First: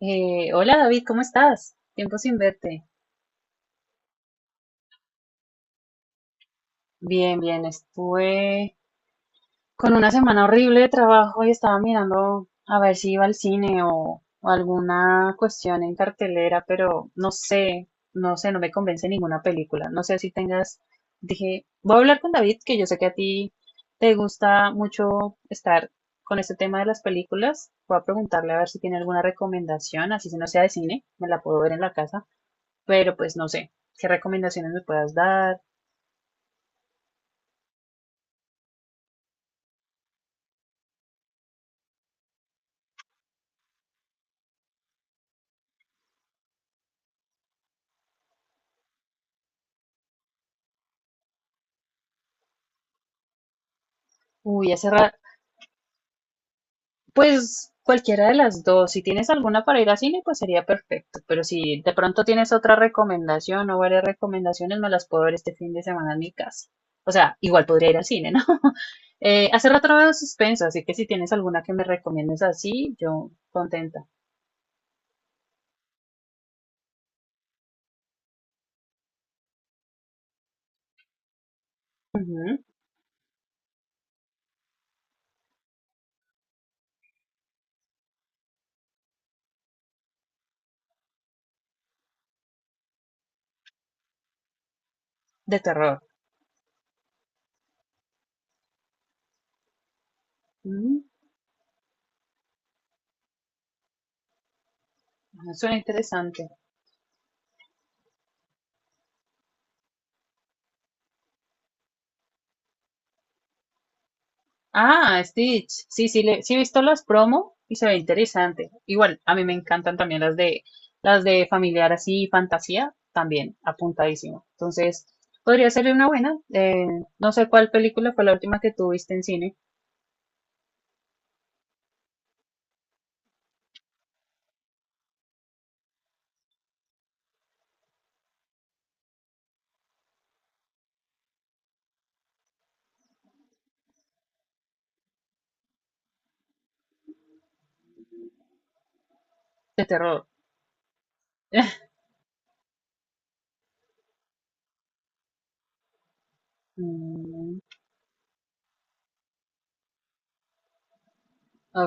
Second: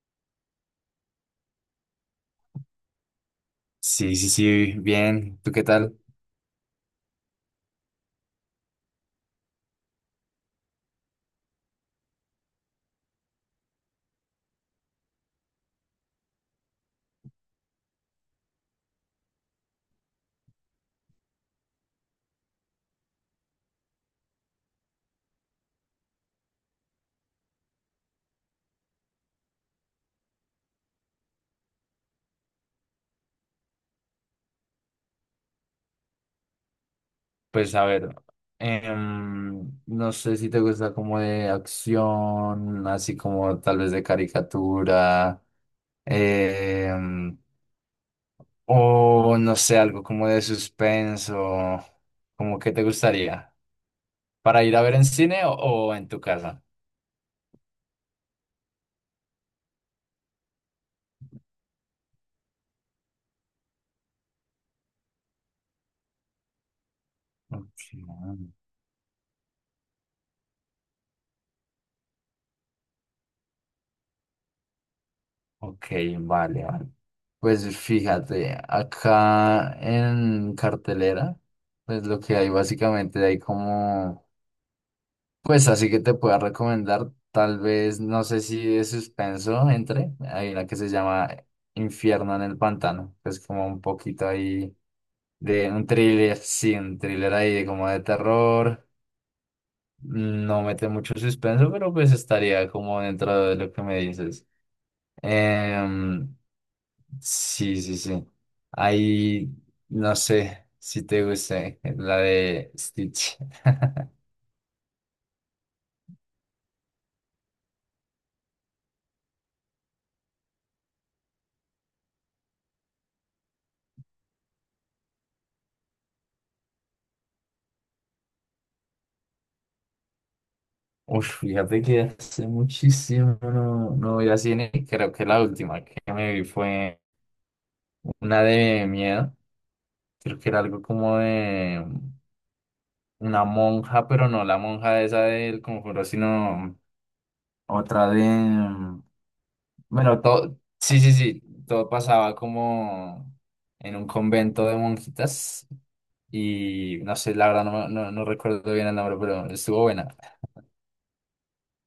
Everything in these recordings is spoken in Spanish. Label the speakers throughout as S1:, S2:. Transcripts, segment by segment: S1: Hola, David, ¿cómo estás? Tiempo sin verte.
S2: Sí, sí, sí, bien. ¿Tú qué tal?
S1: Bien, bien, estuve con una semana horrible de trabajo y estaba mirando a ver si iba al cine o alguna cuestión en cartelera, pero no sé, no sé, no me convence ninguna película. No sé si tengas, dije, voy a hablar con David, que yo sé que a ti te gusta mucho estar con este tema de las películas. Voy a preguntarle a ver si tiene alguna recomendación, así si no sea de cine, me la puedo ver en la casa. Pero pues no sé, ¿qué recomendaciones me puedas dar?
S2: Pues a ver, no sé si te gusta como de acción, así como tal vez de caricatura, em, o no sé, algo como de suspenso, como que te gustaría, para
S1: Uy,
S2: ir a
S1: hace
S2: ver en
S1: rato,
S2: cine o en tu casa.
S1: pues cualquiera de las dos, si tienes alguna para ir a cine, pues sería perfecto, pero si de pronto tienes otra recomendación o varias recomendaciones, me las puedo ver este fin de semana en mi casa. O sea, igual podría ir al cine, ¿no?
S2: Ok.
S1: Hace rato no veo suspenso, así que si tienes alguna que me recomiendes así, yo contenta.
S2: Ok, vale, vale. Pues fíjate, acá en cartelera, pues lo que hay
S1: Ujú.
S2: básicamente hay como, pues así que te pueda recomendar, tal vez, no sé si de suspenso entre, hay una que se llama Infierno en el Pantano, que es como un poquito ahí
S1: De
S2: de un
S1: terror.
S2: thriller, sí, un thriller ahí de como de terror, no mete
S1: Mm,
S2: mucho suspenso, pero pues estaría como dentro de lo que me dices.
S1: suena
S2: Em,
S1: interesante.
S2: Sí, sí, sí. Ahí no sé si te gusta la de Stitch.
S1: Ah, Stitch. Sí, sí, le, sí he visto las promo y se ve interesante. Igual, a mí me encantan también las de familiar así, fantasía, también apuntadísimo. Entonces, podría ser una buena. No sé cuál película fue la última que tuviste en cine
S2: Uf, fíjate que hace muchísimo no, no voy a cine. Creo que la última que me vi fue una de miedo. Creo que era algo como de una monja, pero no la monja esa del conjuro, sino otra de
S1: de
S2: bueno,
S1: terror.
S2: todo, sí, sí, sí, todo pasaba como en un convento de monjitas y no sé, la
S1: Mm,
S2: verdad no, no, no recuerdo bien el nombre, pero estuvo buena.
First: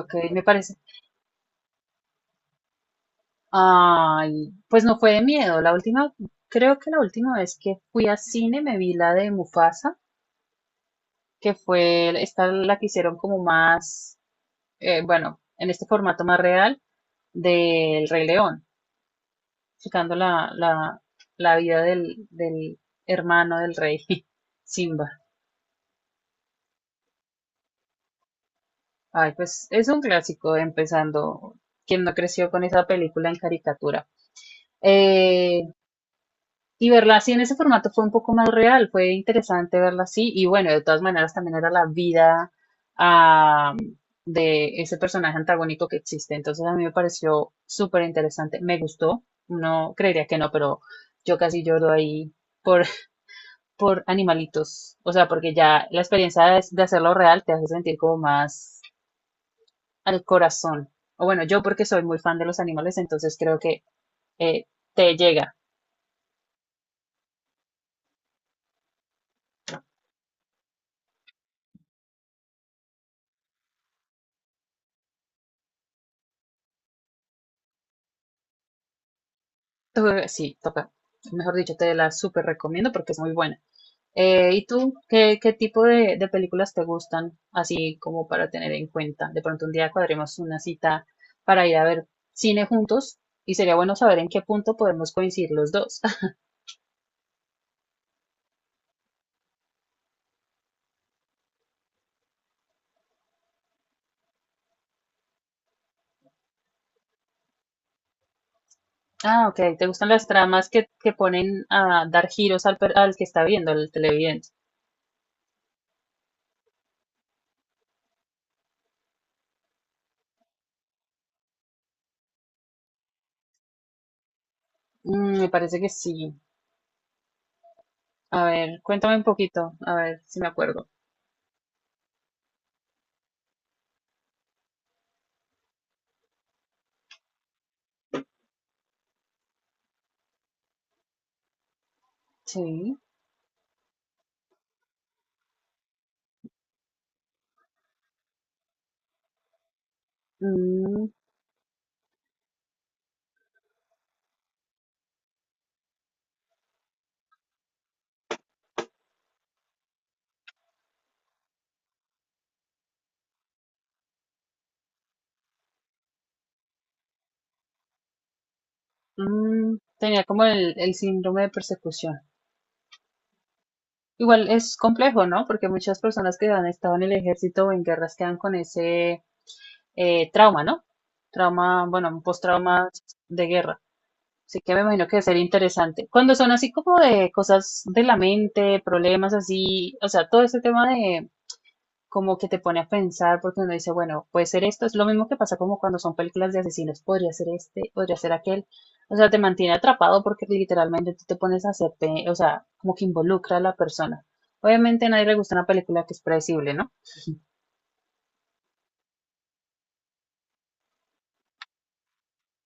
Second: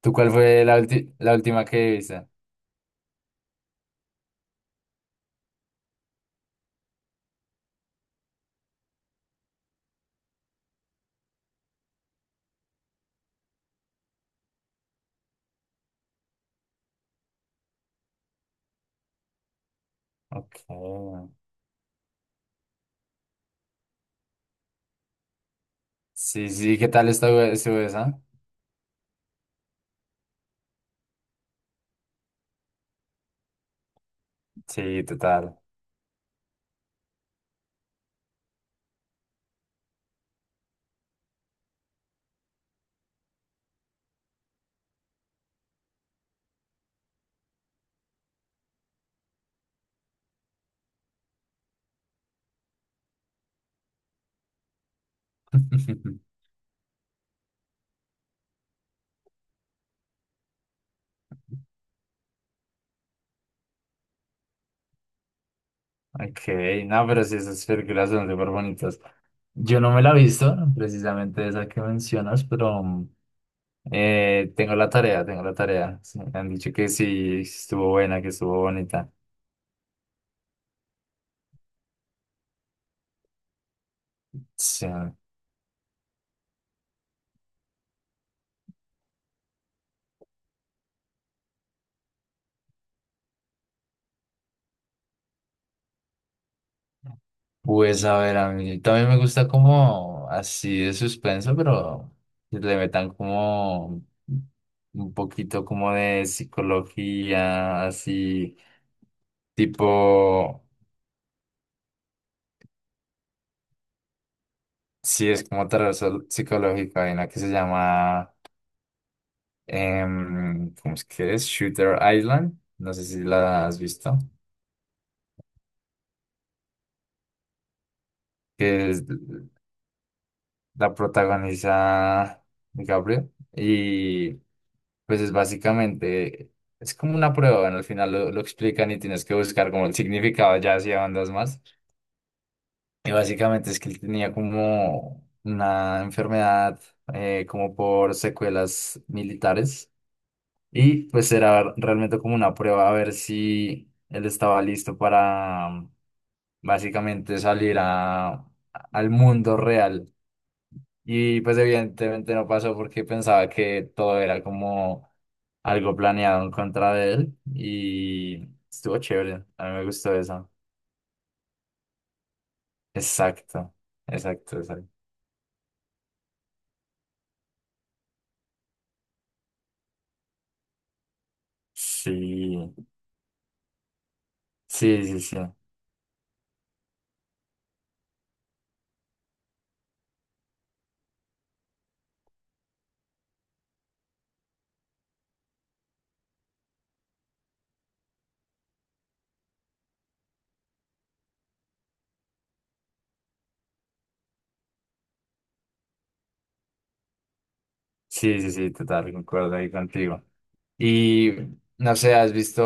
S2: ¿Tú cuál
S1: me
S2: fue
S1: parece.
S2: la, la última que viste?
S1: Ay, pues no fue de miedo. La última, creo que la última vez que fui a cine me vi la de Mufasa, que fue esta la que hicieron como más bueno, en este formato más real del Rey León, explicando
S2: Ok.
S1: la vida del hermano del rey, Simba.
S2: Sí, sí, ¿qué tal estuvo, estuvo esa?
S1: Ay, pues es un clásico, empezando, quien no creció con esa película en caricatura.
S2: Sí, total.
S1: Eh, Y verla así en ese formato fue un poco más real, fue interesante verla así. Y bueno, de todas maneras también era la vida ah, de ese personaje antagónico que existe. Entonces a mí me pareció súper interesante, me gustó. No creería que no, pero yo casi lloro ahí por, por animalitos. O sea, porque ya la experiencia de hacerlo real te hace sentir como más al corazón. O bueno, yo porque soy muy fan de los animales, entonces creo que eh, te llega
S2: Ok, no, pero sí, esas películas son súper bonitas. Yo no me la he visto, precisamente esa que mencionas, pero... mm, tengo la tarea, tengo la tarea. Sí, me han dicho que sí, estuvo buena, que estuvo bonita.
S1: to- sí, toca. Mejor dicho, te la súper recomiendo porque es muy buena. ¿Y
S2: Sí.
S1: tú qué, qué tipo de películas te gustan? Así como para tener en cuenta. De pronto un día cuadremos una cita para ir a ver cine juntos y sería bueno saber en qué punto podemos coincidir los dos.
S2: Pues a ver, a mí también me gusta como así de suspenso, pero que le metan como un poquito como de psicología, así
S1: Ah, ok. ¿Te gustan las
S2: tipo,
S1: tramas que ponen a dar giros al, per- al que está viendo, al televidente?
S2: sí es como terror psicológico, hay una que se llama, ¿cómo es que es? Shooter Island, no sé si la has visto,
S1: Mm, me parece que sí. A ver,
S2: que es,
S1: cuéntame un poquito, a ver si me acuerdo.
S2: la protagoniza Gabriel y pues es básicamente, es como una prueba, ¿no? Al final lo explican y tienes que buscar como el significado ya hacia bandas más.
S1: Sí.
S2: Y básicamente es que él tenía como una enfermedad como por secuelas militares y pues era realmente como una prueba a ver si él estaba listo para básicamente salir a, al mundo real. Y pues evidentemente no pasó porque pensaba que todo era como algo planeado en contra de él y estuvo chévere, a mí
S1: Mm,
S2: me gustó
S1: tenía como
S2: eso.
S1: el síndrome de persecución.
S2: Exacto,
S1: Igual
S2: exacto,
S1: es
S2: exacto.
S1: complejo, ¿no? Porque muchas personas que han estado en el ejército o en guerras quedan con ese trauma, ¿no? Trauma, bueno, un
S2: Sí,
S1: postrauma de guerra. Así que me
S2: sí,
S1: imagino que
S2: sí,
S1: debe ser
S2: sí,
S1: interesante. Cuando son así como de cosas de la mente, problemas así, o sea, todo ese tema de, como que te pone a pensar porque uno dice, bueno, puede ser esto, es lo mismo que pasa como cuando son películas de asesinos, podría ser este, podría ser aquel, o sea, te mantiene atrapado porque literalmente tú te pones a hacer, pe- o sea, como que involucra a la persona. Obviamente a nadie le gusta una película que es predecible, ¿no?
S2: sí, sí, sí, total, concuerdo ahí contigo. Y no sé, ¿has visto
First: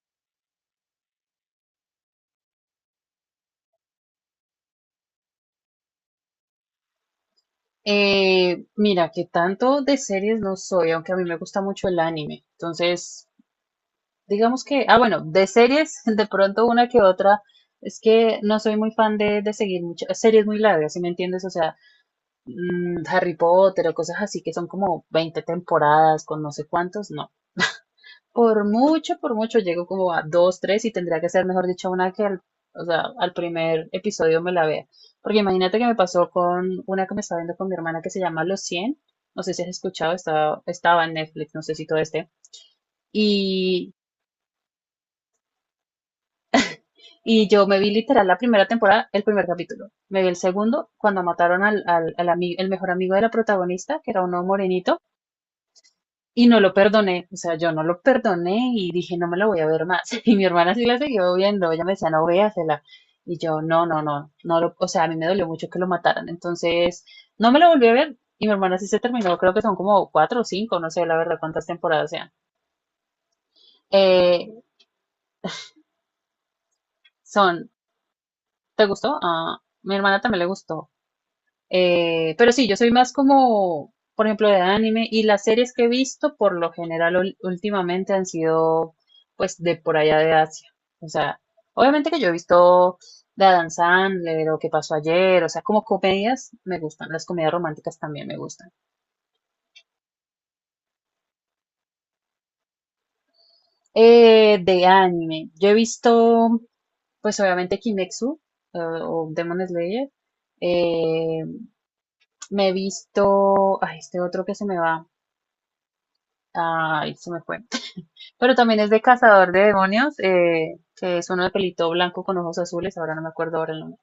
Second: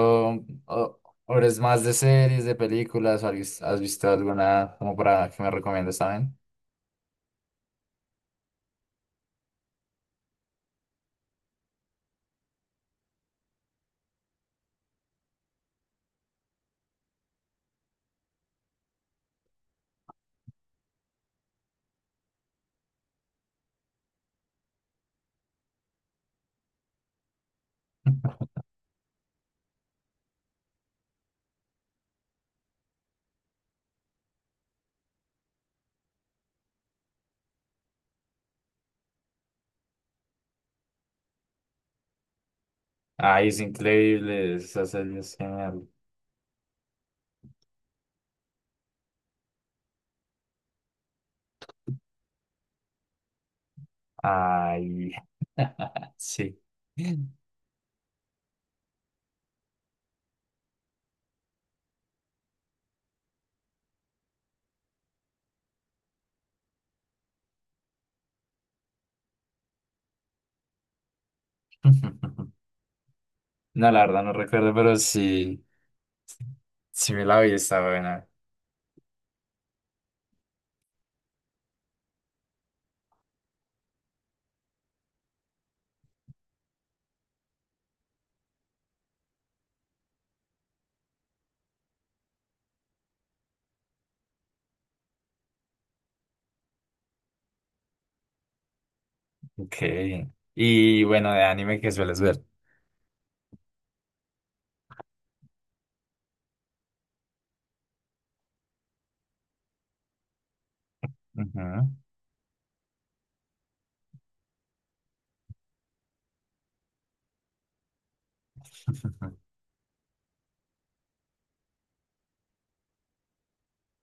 S2: o- horas más de series, de películas? O ¿has has visto alguna como para que me recomiendes también?
S1: Mira, que tanto de series no soy, aunque a mí me gusta mucho el anime. Entonces, digamos que, ah, bueno, de series, de pronto una que otra, es que no soy muy fan de seguir muchas series muy largas, ¿si me entiendes? O sea, mm, Harry Potter o cosas así que son como 20 temporadas con no sé cuántos, no. Por mucho llego como a dos, tres y tendría que ser, mejor dicho, una que al, o sea, al primer episodio me la vea. Porque imagínate que me pasó con una que me estaba viendo con mi hermana que se llama Los cien. No sé si has escuchado, estaba, estaba en Netflix, no sé si todo este.
S2: Ay, es
S1: Y,
S2: increíble, esa serie es genial.
S1: y yo me vi literal la primera temporada, el primer capítulo. Me vi el segundo cuando mataron al ami- el mejor amigo de la protagonista, que era uno morenito.
S2: Ay,
S1: Y no
S2: sí.
S1: lo perdoné, o sea, yo no lo perdoné y dije, no me lo voy a ver más. Y mi hermana sí la siguió viendo, ella me decía, no véasela. Y yo, no, no, no, no lo, o sea, a mí me dolió mucho que lo mataran. Entonces, no me lo volví a ver y mi hermana sí se terminó, creo que son como cuatro o cinco, no sé la verdad cuántas temporadas sean.
S2: No, la verdad no
S1: Eh,
S2: recuerdo, pero sí, sí me la vi,
S1: son,
S2: está buena.
S1: ¿te gustó? Ah, mi hermana también le gustó. Pero sí, yo soy más como, por ejemplo, de anime y las series que he visto por lo general ul- últimamente han sido pues de por allá de Asia. O sea, obviamente que yo he visto The Adam Sandler o Qué pasó ayer, o sea, como comedias me gustan, las comedias románticas también me gustan.
S2: Ok. Y bueno, de anime que sueles ver.
S1: De anime, yo he visto pues obviamente Kimetsu o Demon Slayer. Eh,
S2: Ujú.
S1: me he visto, ay, este otro que se me va, ay, se me fue. Pero también es de Cazador de Demonios, que es uno de pelito blanco con ojos azules, ahora no me acuerdo ahora el nombre.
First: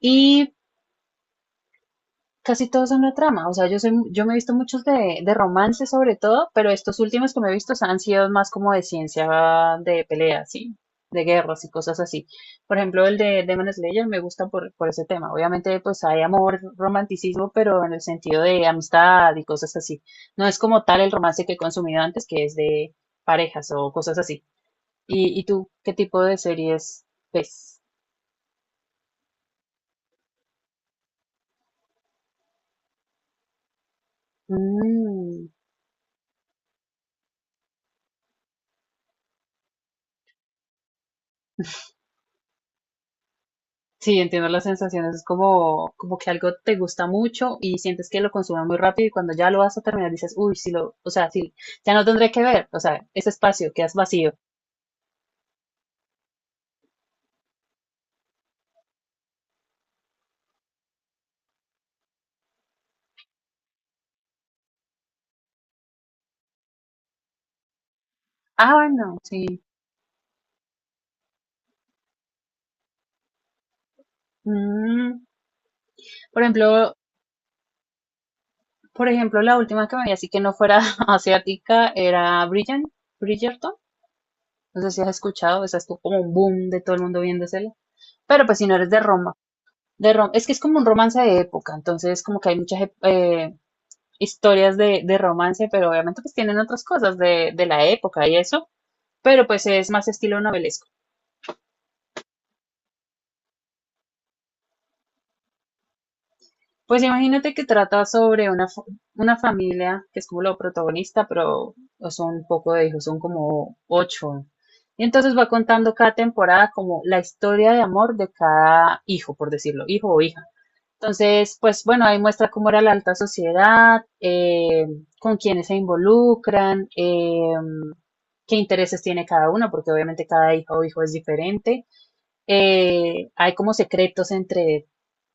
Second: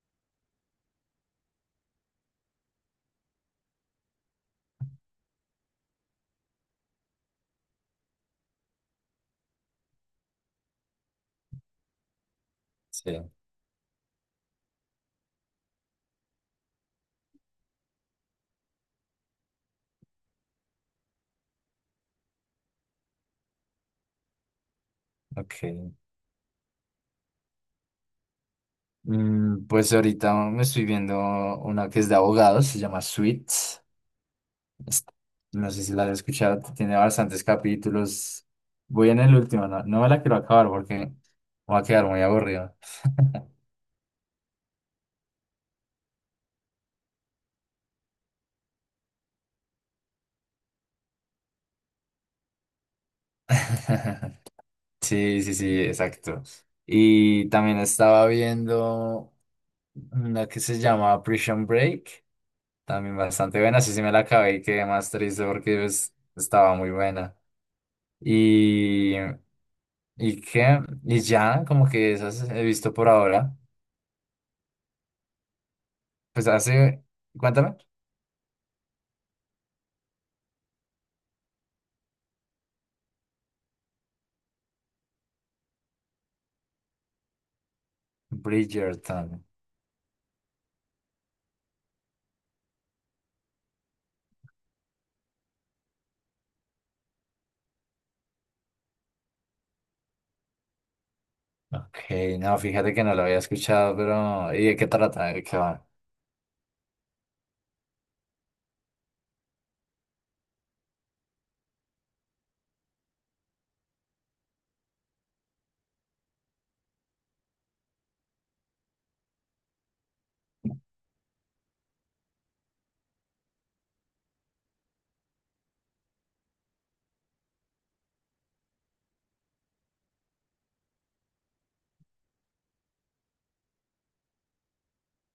S1: Y casi todos son la trama, o sea, yo, soy, yo me he visto muchos de romance sobre todo, pero estos últimos que me he visto han sido más como de ciencia, de peleas, sí, de guerras y cosas así. Por ejemplo, el
S2: Sí,
S1: de Demon Slayer me gusta por ese tema. Obviamente, pues hay amor, romanticismo, pero en el sentido de amistad y cosas así. No es como tal el romance que he consumido antes, que es de parejas o cosas así. Y
S2: ok.
S1: tú qué tipo de series ves?
S2: Mm, pues ahorita me estoy viendo una que es de abogados, se llama Suits. Es-
S1: Mm,
S2: No sé si la has escuchado, tiene bastantes capítulos. Voy en el último, no, no me la quiero acabar porque me va a quedar muy aburrido.
S1: sí, entiendo las sensaciones. Es como, como que algo te gusta mucho y sientes que lo consumas muy rápido y cuando ya lo vas a terminar dices, uy, sí lo, o sea, sí, ya no tendré que ver. O sea, ese espacio quedas vacío.
S2: Sí, sí, sí, exacto. Y también estaba viendo una que se llama Prison Break, también bastante buena, sí, sí me la acabé y quedé más triste porque pues, estaba muy buena.
S1: Ah,
S2: Y,
S1: bueno, sí.
S2: y qué, y ya, como que esas he visto por ahora.
S1: Mm, por
S2: Pues
S1: ejemplo,
S2: hace, cuéntame.
S1: la última que me vi así que no fuera asiática era Bridgerton. Bridgerton. No sé si has escuchado, esa estuvo como un boom de todo el mundo viéndosela. Pero pues si no eres de Roma,
S2: Bridgerton.
S1: de rom- es que es como un romance de época, entonces como que hay muchas ep- historias de romance, pero obviamente pues tienen otras cosas de la época y eso, pero pues es más estilo novelesco.
S2: Ok, no, fíjate que no lo había escuchado, pero ¿y de qué trata? ¿De qué va?
S1: Pues imagínate que trata sobre una, fa- una familia que es como lo protagonista, pero son un poco de hijos, son como ocho. Y entonces va contando cada temporada como la historia de amor de cada hijo, por decirlo, hijo o hija. Entonces, pues bueno, ahí muestra cómo era la alta sociedad, con quiénes se involucran, qué intereses tiene cada uno, porque obviamente cada hija o hijo es diferente. Hay como secretos entre,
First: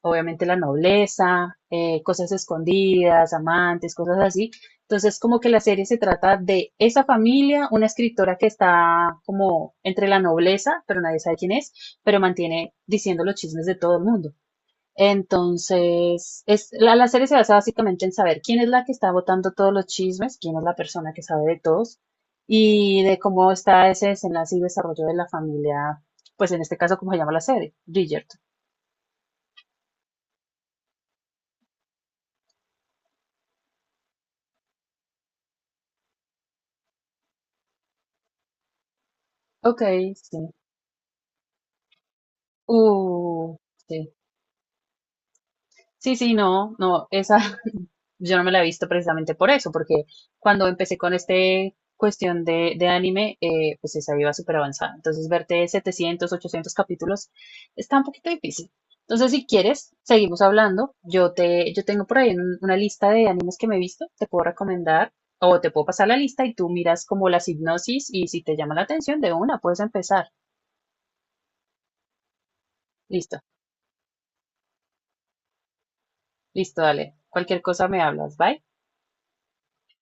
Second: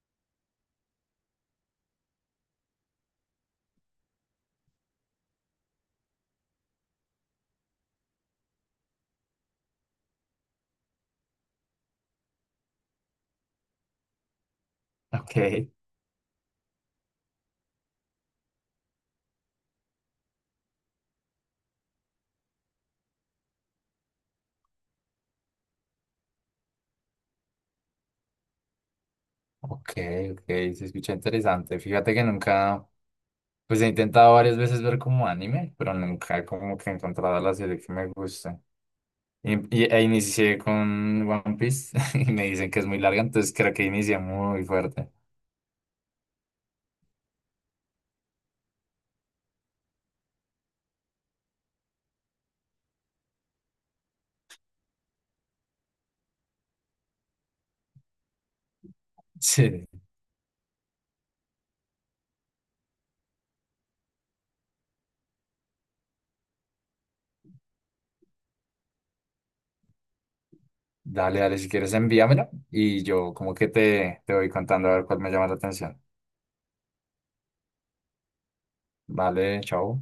S1: obviamente, la nobleza, cosas escondidas, amantes, cosas así. Entonces, como que la serie se trata de esa familia, una escritora que está como entre la nobleza, pero nadie sabe quién es, pero mantiene diciendo los chismes de todo el mundo.
S2: Ok.
S1: Entonces, es, la serie se basa básicamente en saber quién es la que está botando todos los chismes, quién es la persona que sabe de todos y de cómo está ese desenlace y desarrollo de la familia, pues en este caso, como se llama la serie, Bridgerton.
S2: Ok, ok, se escucha interesante. Fíjate que nunca, pues he intentado varias veces ver como anime, pero nunca como que he encontrado la serie que me gusta. Y,
S1: Ok,
S2: e
S1: sí.
S2: inicié con One Piece y me dicen que es muy larga, entonces
S1: Uh,
S2: creo que
S1: sí.
S2: inicié muy fuerte.
S1: Sí, sí, no, no, esa yo no me la he visto precisamente por eso, porque cuando empecé con este cuestión de anime, pues esa iba súper avanzada. Entonces, verte 700, 800 capítulos está un poquito difícil. Entonces, si
S2: Sí.
S1: quieres, seguimos hablando. Yo te, yo tengo por ahí un- una lista de animes que me he visto, te puedo recomendar o te puedo pasar la lista y tú miras como las hipnosis y si te llama la atención de una, puedes empezar.
S2: Dale, dale, si quieres envíamela y yo
S1: Listo,
S2: como que te voy contando a ver cuál me llama la atención.
S1: listo, dale. Cualquier cosa me hablas. Bye.
S2: Vale, chao.